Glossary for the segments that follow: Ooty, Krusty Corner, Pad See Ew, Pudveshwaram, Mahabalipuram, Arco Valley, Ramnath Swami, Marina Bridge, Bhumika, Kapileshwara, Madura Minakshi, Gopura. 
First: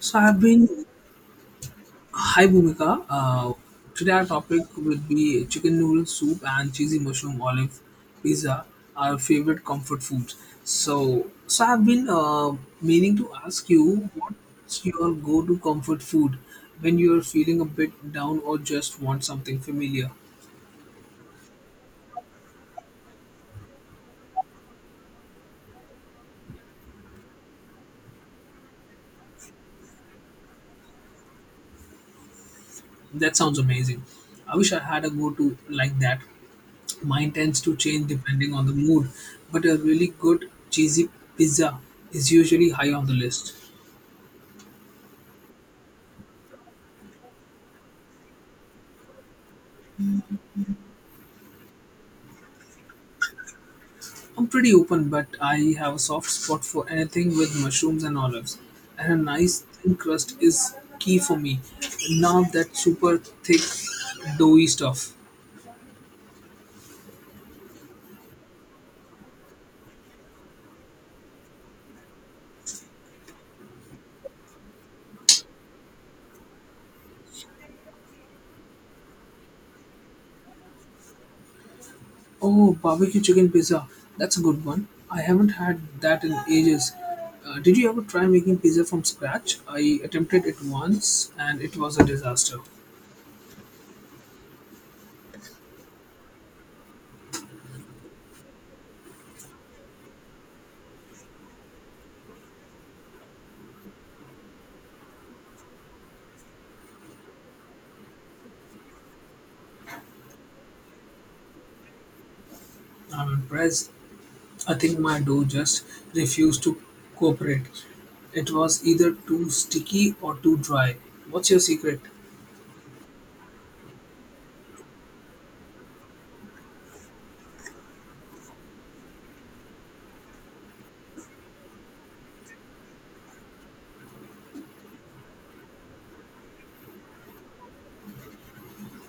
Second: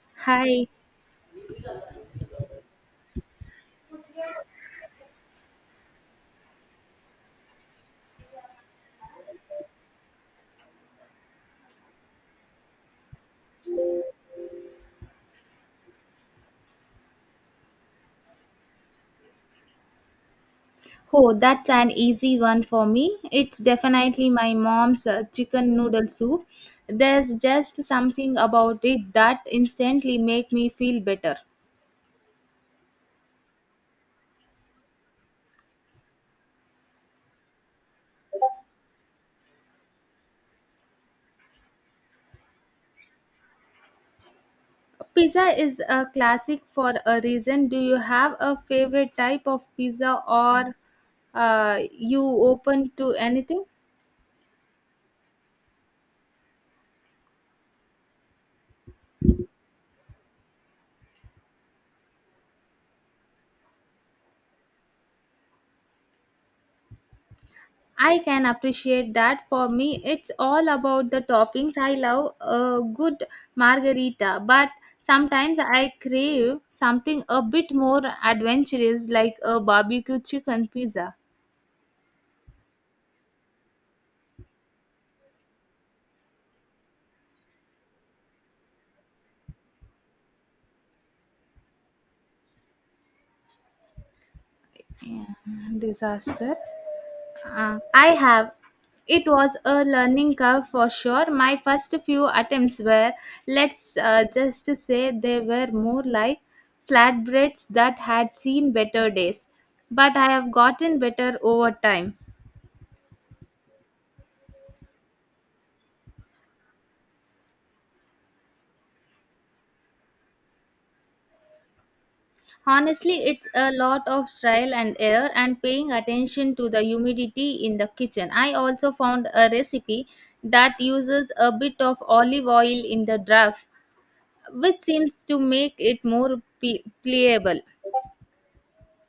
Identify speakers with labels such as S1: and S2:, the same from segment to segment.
S1: So I've
S2: Hi.
S1: been hi Bhumika. Today our topic will be chicken noodle soup and cheesy mushroom olive pizza, our favorite comfort foods. So I've been meaning to ask you what's your go-to comfort food when you're feeling a bit down or just want something familiar.
S2: Oh, that's an easy one for me. It's definitely my mom's chicken noodle soup. There's just something about it that instantly make me feel better.
S1: That sounds amazing. I wish I had a go to like that. Mine tends to change depending on the mood, but a really good cheesy pizza is usually high on the list.
S2: Pizza is a classic for a reason. Do you have a favorite type of pizza or you open to anything?
S1: I'm pretty open, but I have a soft spot for anything with mushrooms and olives, and a nice thin crust is key for me. None of that super thick, doughy stuff.
S2: I can appreciate that. For me, it's all about the toppings. I love a good margarita, but sometimes I crave something a bit more adventurous like a barbecue chicken pizza.
S1: Oh, barbecue chicken pizza. That's a good one. I haven't had that in ages. Did you ever try making pizza from scratch? I attempted it once and it was a disaster.
S2: Yeah, disaster. I have. It was a learning curve for sure. My first few attempts were, let's just say they were more like flatbreads that had seen better days. But I have gotten better over time.
S1: I'm impressed. I think my dough just refused to cooperate. It was either too sticky or too dry. What's your secret?
S2: Honestly, it's a lot of trial and error and paying attention to the humidity in the kitchen. I also found a recipe that uses a bit of olive oil in the draft, which seems to make it more pliable.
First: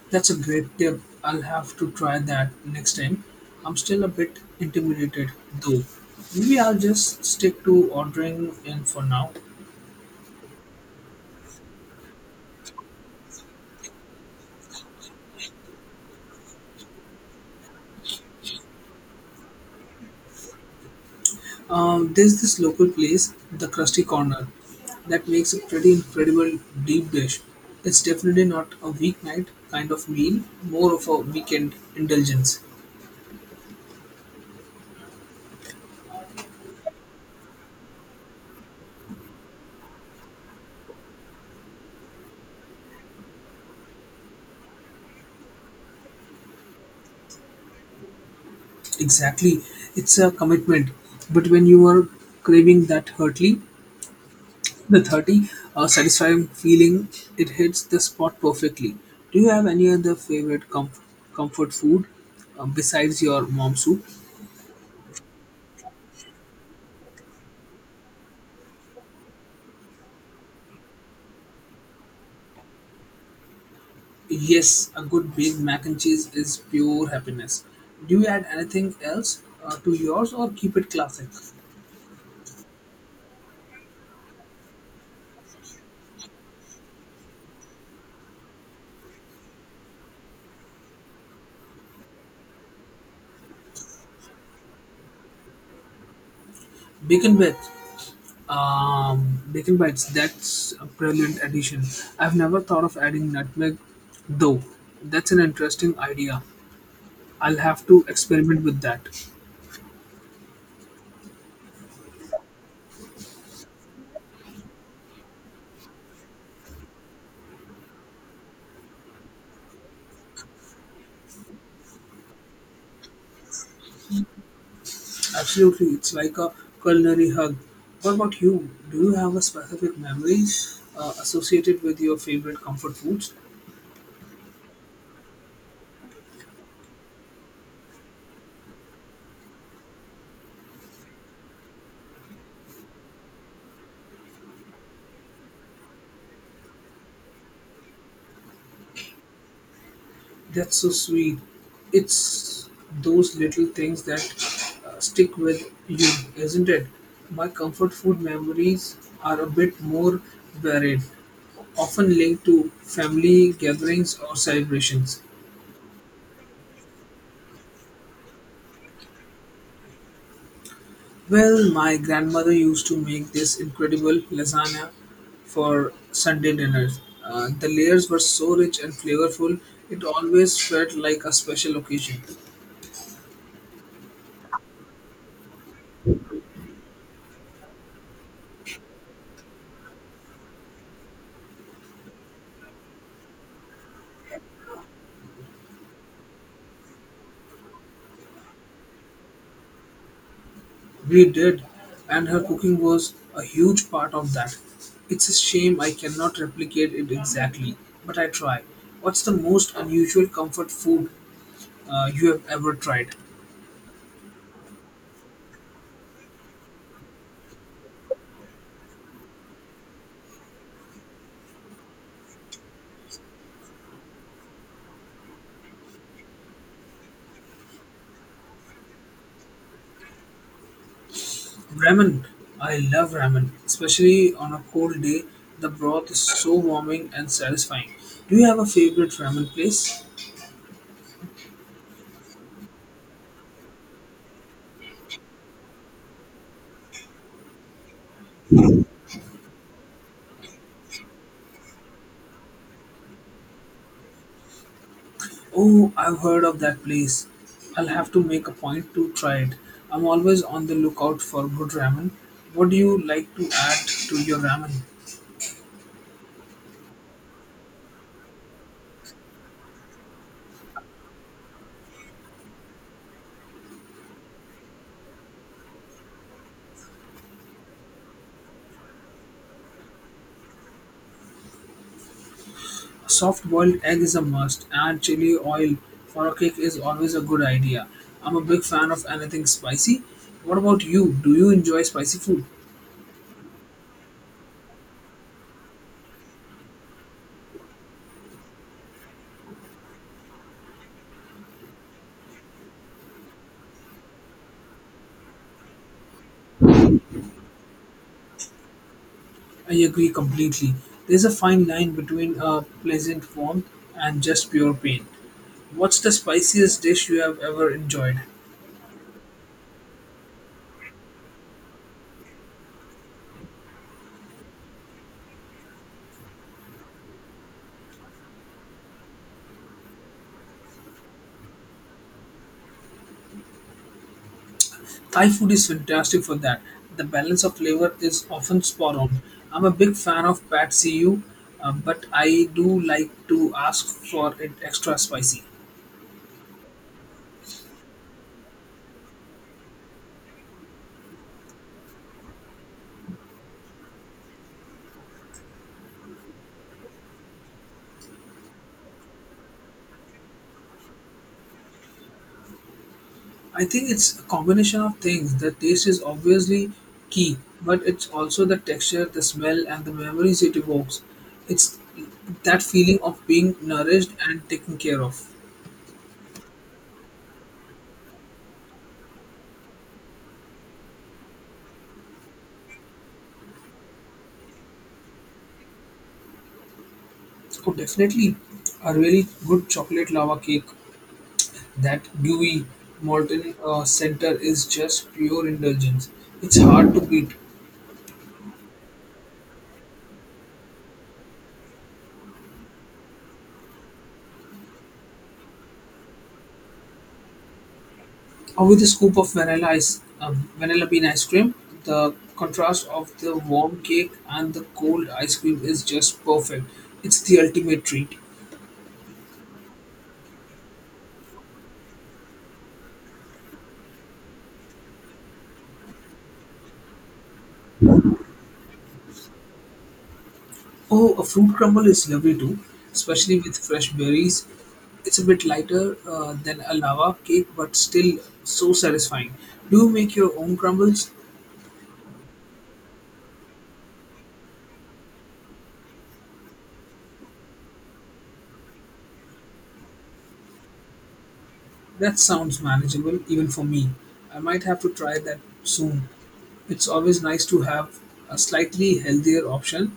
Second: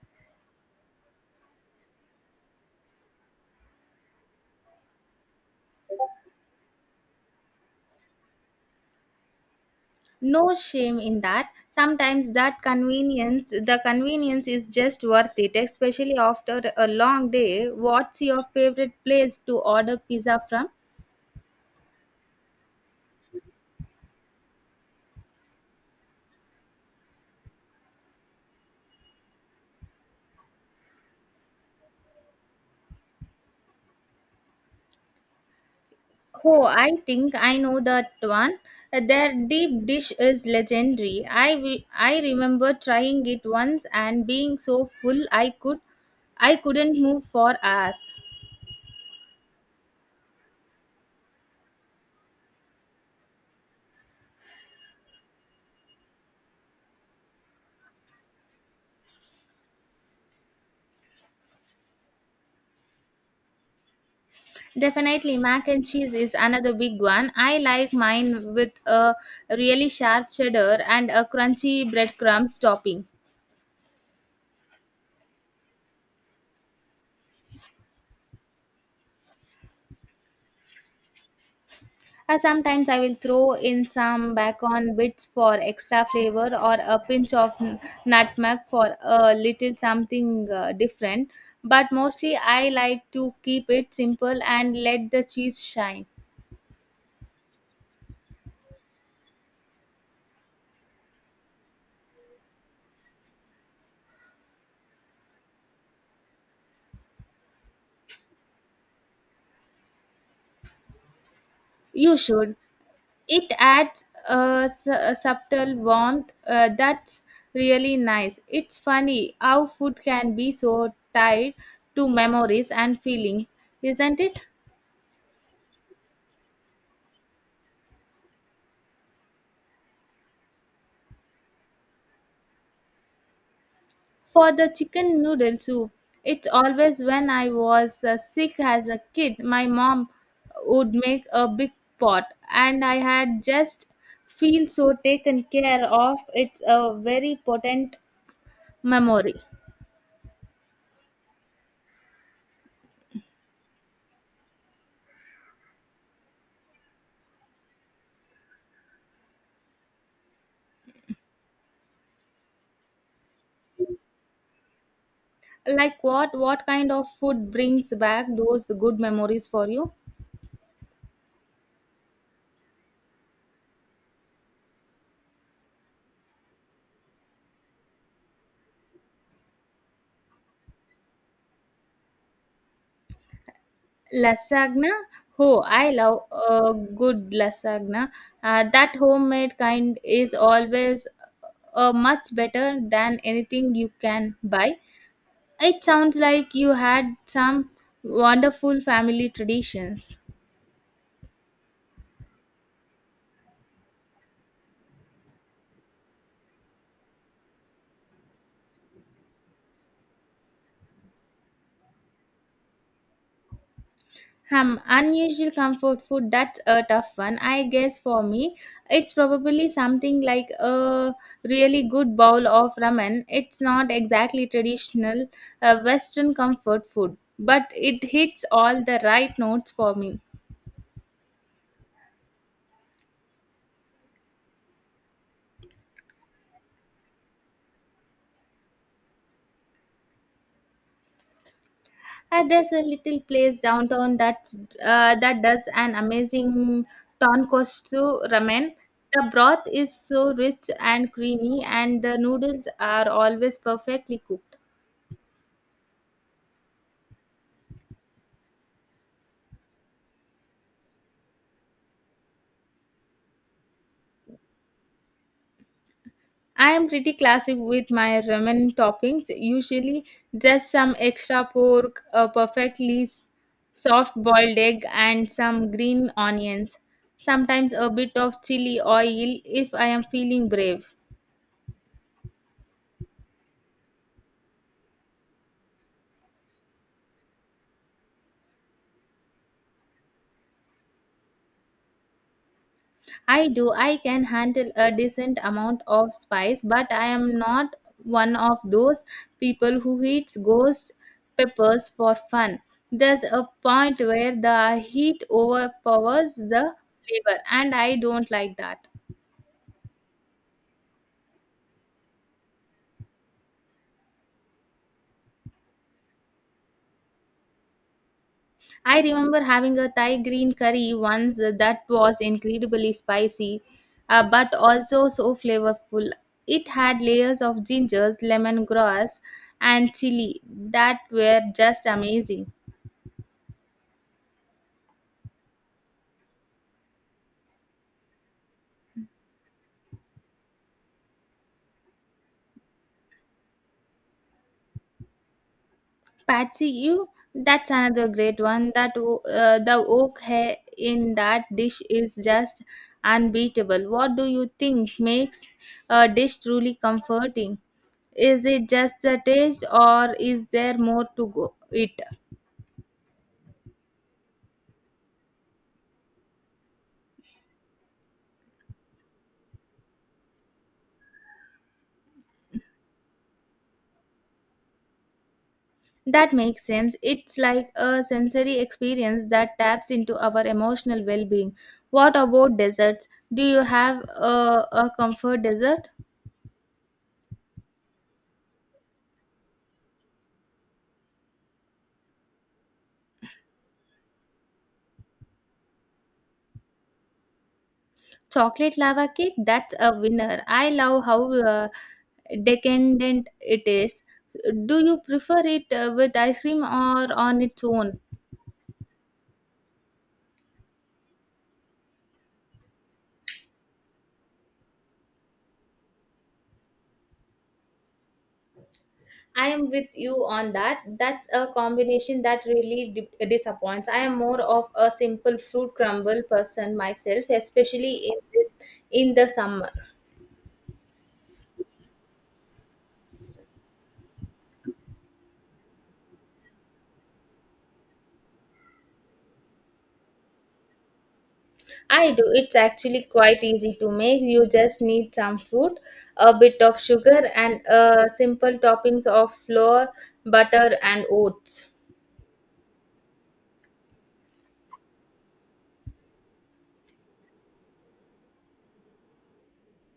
S1: That's a great tip. I'll have to try that next time. I'm still a bit intimidated though. Maybe I'll just stick to ordering in for now.
S2: No shame in that. Sometimes that convenience the convenience is just worth it, especially after a long day. What's your favorite place to order pizza from?
S1: There's this local place, the Krusty Corner, that makes a pretty incredible deep dish. It's definitely not a weeknight kind of meal, more of a weekend indulgence.
S2: Oh, I think I know that one. Their deep dish is legendary. I remember trying it once and being so full I couldn't move for hours.
S1: Exactly, it's a commitment. But when you are craving that hurtly, the 30 satisfying feeling, it hits the spot perfectly. Do you have any other favorite comfort food besides your mom soup?
S2: Definitely, mac and cheese is another big one. I like mine with a really sharp cheddar and a crunchy breadcrumbs topping.
S1: Yes, a good baked mac and cheese is pure happiness. Do you add anything else to yours or keep it classic?
S2: Sometimes I will throw in some bacon bits for extra flavor or a pinch of nutmeg for a little something different. But mostly I like to keep it simple and let the cheese shine.
S1: Bacon bites. Bacon bites, that's a brilliant addition. I've never thought of adding nutmeg though. That's an interesting idea. I'll have to experiment with that.
S2: You should. It adds a subtle warmth that's really nice. It's funny how food can be so tied to memories and feelings, isn't it?
S1: Absolutely, it's like a culinary hug. What about you? Do you have a specific memories associated with your favorite comfort foods?
S2: For the chicken noodle soup, it's always when I was sick as a kid, my mom would make a big pot, and I had just feel so taken care of. It's a very potent memory.
S1: That's so sweet. It's those little things that stick with you, isn't it? My comfort food memories are a bit more varied, often linked to family gatherings or celebrations.
S2: Like what? What kind of food brings back those good memories for you?
S1: Well, my grandmother used to make this incredible lasagna for Sunday dinners. The layers were so rich and flavorful, it always felt like a special occasion.
S2: Lasagna. Oh, I love a good lasagna. That homemade kind is always much better than anything you can buy. It sounds like you had some wonderful family traditions.
S1: We did, and her cooking was a huge part of that. It's a shame I cannot replicate it exactly, but I try. What's the most unusual comfort food you have ever tried?
S2: Unusual comfort food, that's a tough one. I guess for me, it's probably something like a really good bowl of ramen. It's not exactly traditional Western comfort food, but it hits all the right notes for me.
S1: Ramen. I love ramen, especially on a cold day. The broth is so warming and satisfying. Do you have a favorite ramen place?
S2: And there's a little place downtown that's, that does an amazing tonkotsu ramen. The broth is so rich and creamy, and the noodles are always perfectly cooked.
S1: Oh, I've heard of that place. I'll have to make a point to try it. I'm always on the lookout for good ramen. What do you like to add to your ramen?
S2: I am pretty classic with my ramen toppings, usually just some extra pork, a perfectly soft boiled egg, and some green onions. Sometimes a bit of chili oil if I am feeling brave.
S1: A soft boiled egg is a must, and chili oil for a cake is always a good idea. I'm a big fan of anything spicy. What about you? Do you enjoy spicy food?
S2: I do. I can handle a decent amount of spice, but I am not one of those people who eats ghost peppers for fun. There's a point where the heat overpowers the flavor, and I don't like that.
S1: I agree completely. There's a fine line between a pleasant warmth and just pure pain. What's the spiciest dish you have ever enjoyed?
S2: I remember having a Thai green curry once that was incredibly spicy, but also so flavorful. It had layers of gingers, lemongrass, and chili that were just amazing.
S1: Thai food is fantastic for that. The balance of flavor is often spot on. I'm a big fan of Pad See Ew, but I do like to ask for it extra spicy.
S2: Patsy, you, that's another great one. The oak hair in that dish is just unbeatable. What do you think makes a dish truly comforting? Is it just the taste, or is there more to go it?
S1: I think it's a combination of things. The taste is obviously key, but it's also the texture, the smell, and the memories it evokes. It's that feeling of being nourished and taken care of.
S2: That makes sense. It's like a sensory experience that taps into our emotional well-being. What about desserts? Do you have a comfort dessert?
S1: Oh, definitely a really good chocolate lava cake. That gooey molten center is just pure indulgence. It's hard to beat.
S2: Chocolate lava cake, that's a winner. I love how decadent it is. Do you prefer it with ice cream or on its own?
S1: Or with a scoop of vanilla bean ice cream, the contrast of the warm cake and the cold ice cream is just perfect. It's the ultimate treat.
S2: I am with you on that. That's a combination that really disappoints. I am more of a simple fruit crumble person myself, especially in the summer.
S1: Oh, a fruit crumble is lovely too, especially with fresh berries. It's a bit lighter than a lava cake, but still so satisfying. Do you make your own crumbles?
S2: I do. It's actually quite easy to make. You just need some fruit, a bit of sugar, and simple toppings of flour, butter, and oats.
S1: That sounds manageable even for me. I might have to try that soon. It's always nice to have a slightly healthier option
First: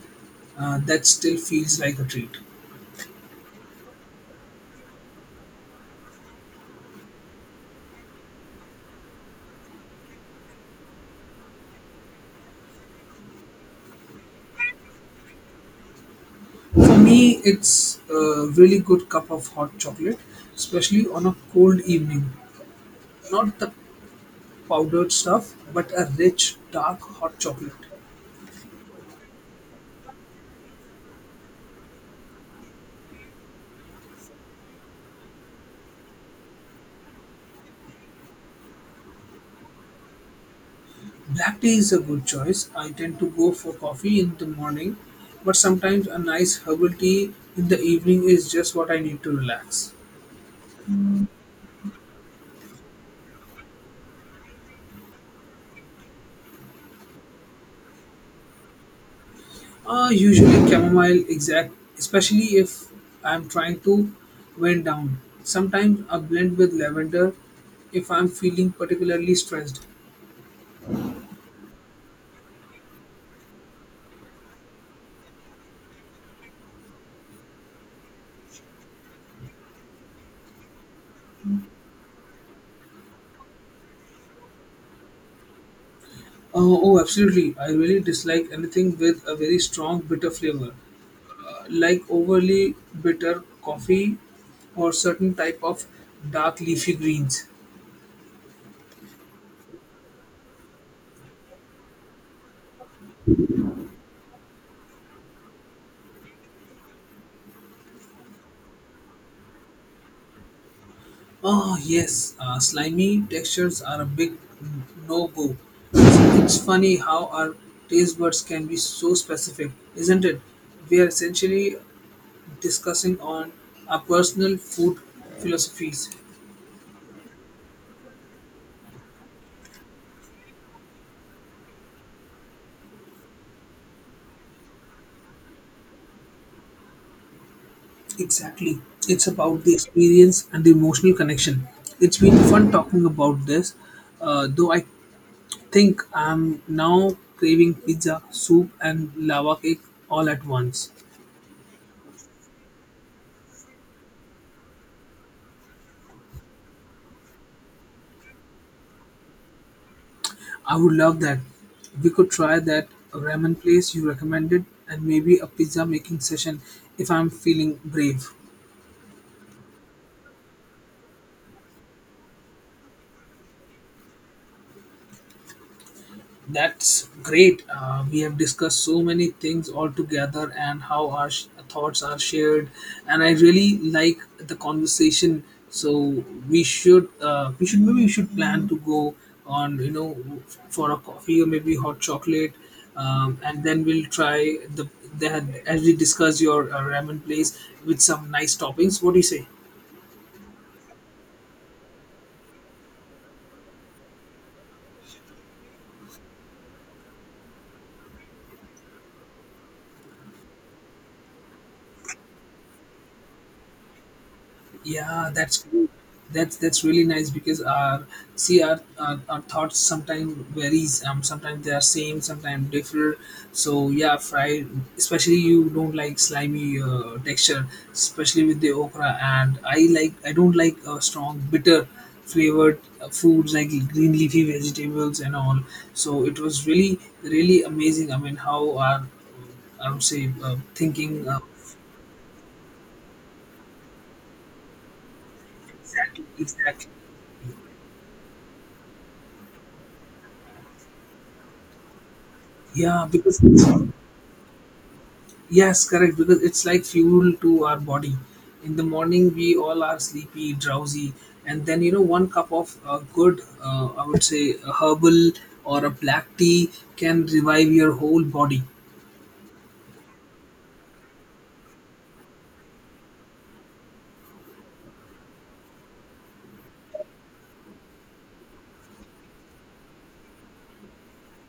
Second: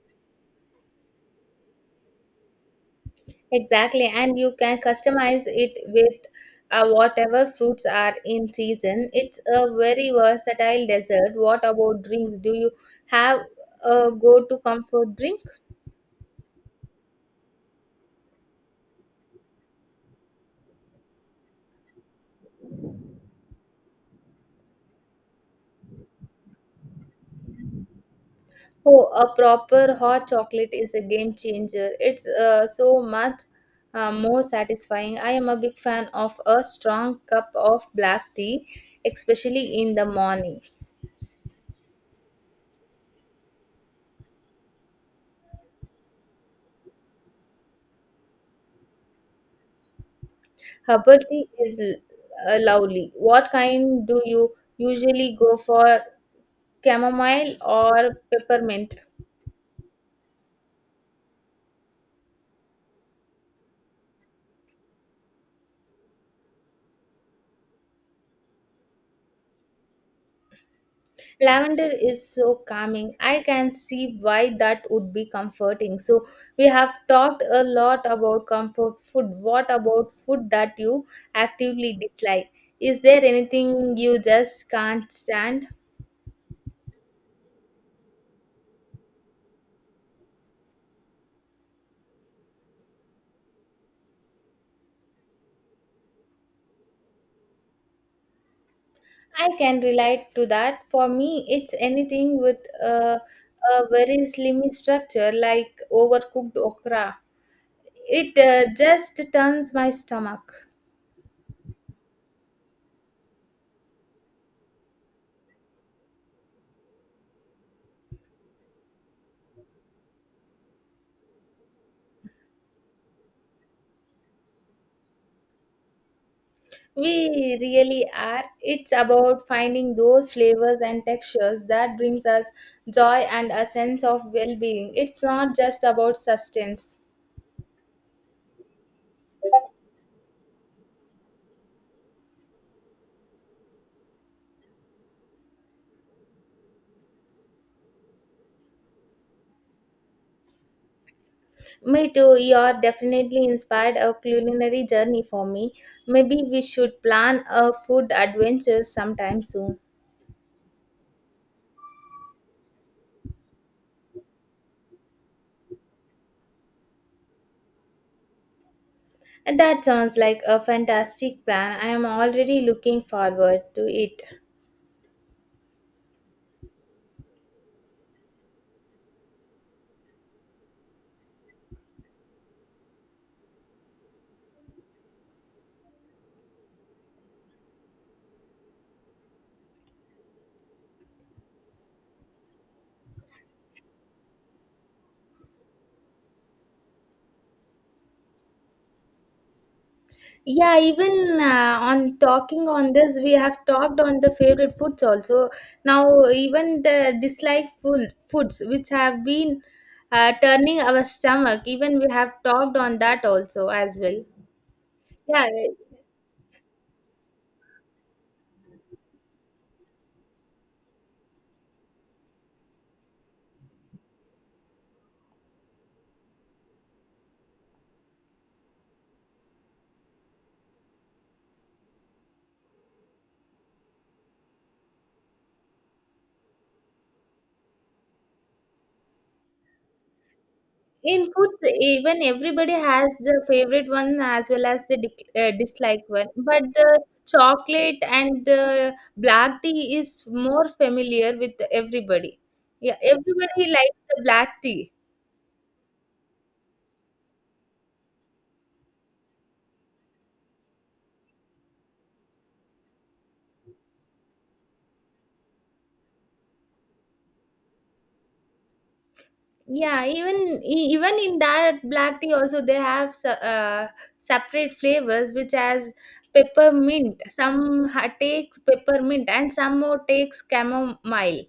S1: that still feels like a treat.
S2: Exactly, and you can customize it with whatever fruits are in season. It's a very versatile dessert. What about drinks? Do you have a go to comfort drink?
S1: For me, it's a really good cup of hot chocolate, especially on a cold evening. Not the powdered stuff, but a rich, dark hot chocolate.
S2: Oh, a proper hot chocolate is a game changer. It's so much more satisfying. I am a big fan of a strong cup of black tea, especially in the morning.
S1: Black tea is a good choice. I tend to go for coffee in the morning, but sometimes a nice herbal tea in the evening is just what I need to relax.
S2: Herbal tea is lovely. What kind do you usually go for? Chamomile or peppermint?
S1: Usually chamomile exact, especially if I'm trying to wind down. Sometimes a blend with lavender if I'm feeling particularly stressed.
S2: Lavender is so calming. I can see why that would be comforting. So, we have talked a lot about comfort food. What about food that you actively dislike? Is there anything you just can't stand?
S1: Oh, absolutely. I really dislike anything with a very strong bitter flavor, like overly bitter coffee or certain type of dark leafy greens.
S2: I can relate to that. For me, it's anything with a very slimy structure like overcooked okra. It just turns my stomach.
S1: Oh, yes, slimy textures are a big no go. It's funny how our taste buds can be so specific, isn't it? We are essentially discussing on our personal food philosophies.
S2: We really are. It's about finding those flavors and textures that brings us joy and a sense of well-being. It's not just about sustenance.
S1: Exactly. It's about the experience and the emotional connection. It's been fun talking about this, though I think I'm now craving pizza, soup, and lava cake all at once.
S2: Me too. You are definitely inspired a culinary journey for me. Maybe we should plan a food adventure sometime soon.
S1: I would love that. We could try that ramen place you recommended and maybe a pizza making session if I'm feeling brave.
S2: And that sounds like a fantastic plan. I am already looking forward to it.
S1: That's great. We have discussed so many things all together and how our thoughts are shared. And I really like the conversation. So we should plan to go on, you know, for a coffee or maybe hot chocolate, and then we'll try the as we discuss your ramen place with some nice toppings. What do you say?
S2: Yeah, even on talking on this, we have talked on the favorite foods also. Now, even the foods which have been turning our stomach, even we have talked on that also as well.
S1: Yeah,
S2: Yeah,
S1: that's great. That's really nice because our our thoughts sometimes varies. Sometimes they are same, sometimes different. So yeah, fried especially you don't like slimy texture, especially with the okra. And I don't like strong bitter flavored foods like green leafy vegetables and all. So it was really really amazing. I mean, how our I would say
S2: in
S1: thinking
S2: foods, even everybody has the favorite one as well as the dic dislike
S1: exactly
S2: one. But
S1: exactly.
S2: the chocolate and the black tea is more familiar with everybody. Yeah,
S1: Yeah, because
S2: everybody likes the black tea.
S1: yes, correct. Because it's like fuel to our body. In the morning, we all are sleepy, drowsy, and then you know, one cup of good, I would say, a herbal or a black tea can revive your whole body.
S2: Yeah, even in that black tea also they have separate flavors which has peppermint. Some takes peppermint and some more takes chamomile.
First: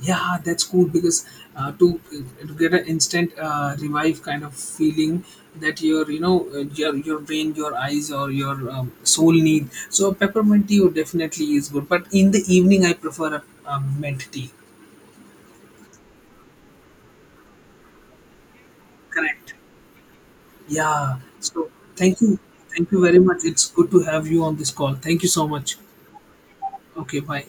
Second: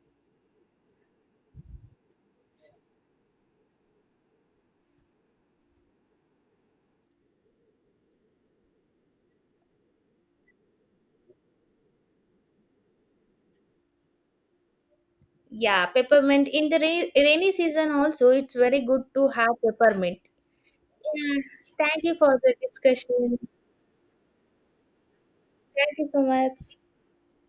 S1: Yeah, that's cool because uh, to to get an instant revive kind of feeling that you know your brain, your eyes, or your soul need. So peppermint tea would definitely is good, but in the evening, I prefer a mint tea.
S2: Yeah, peppermint in the rainy season also, it's very good to
S1: Correct.
S2: have peppermint.
S1: Yeah.
S2: Yeah,
S1: So
S2: thank you
S1: thank you.
S2: for the
S1: Thank you very
S2: discussion.
S1: much. It's good to have you on this call. Thank you so much.
S2: Thank you so much.
S1: Okay, bye.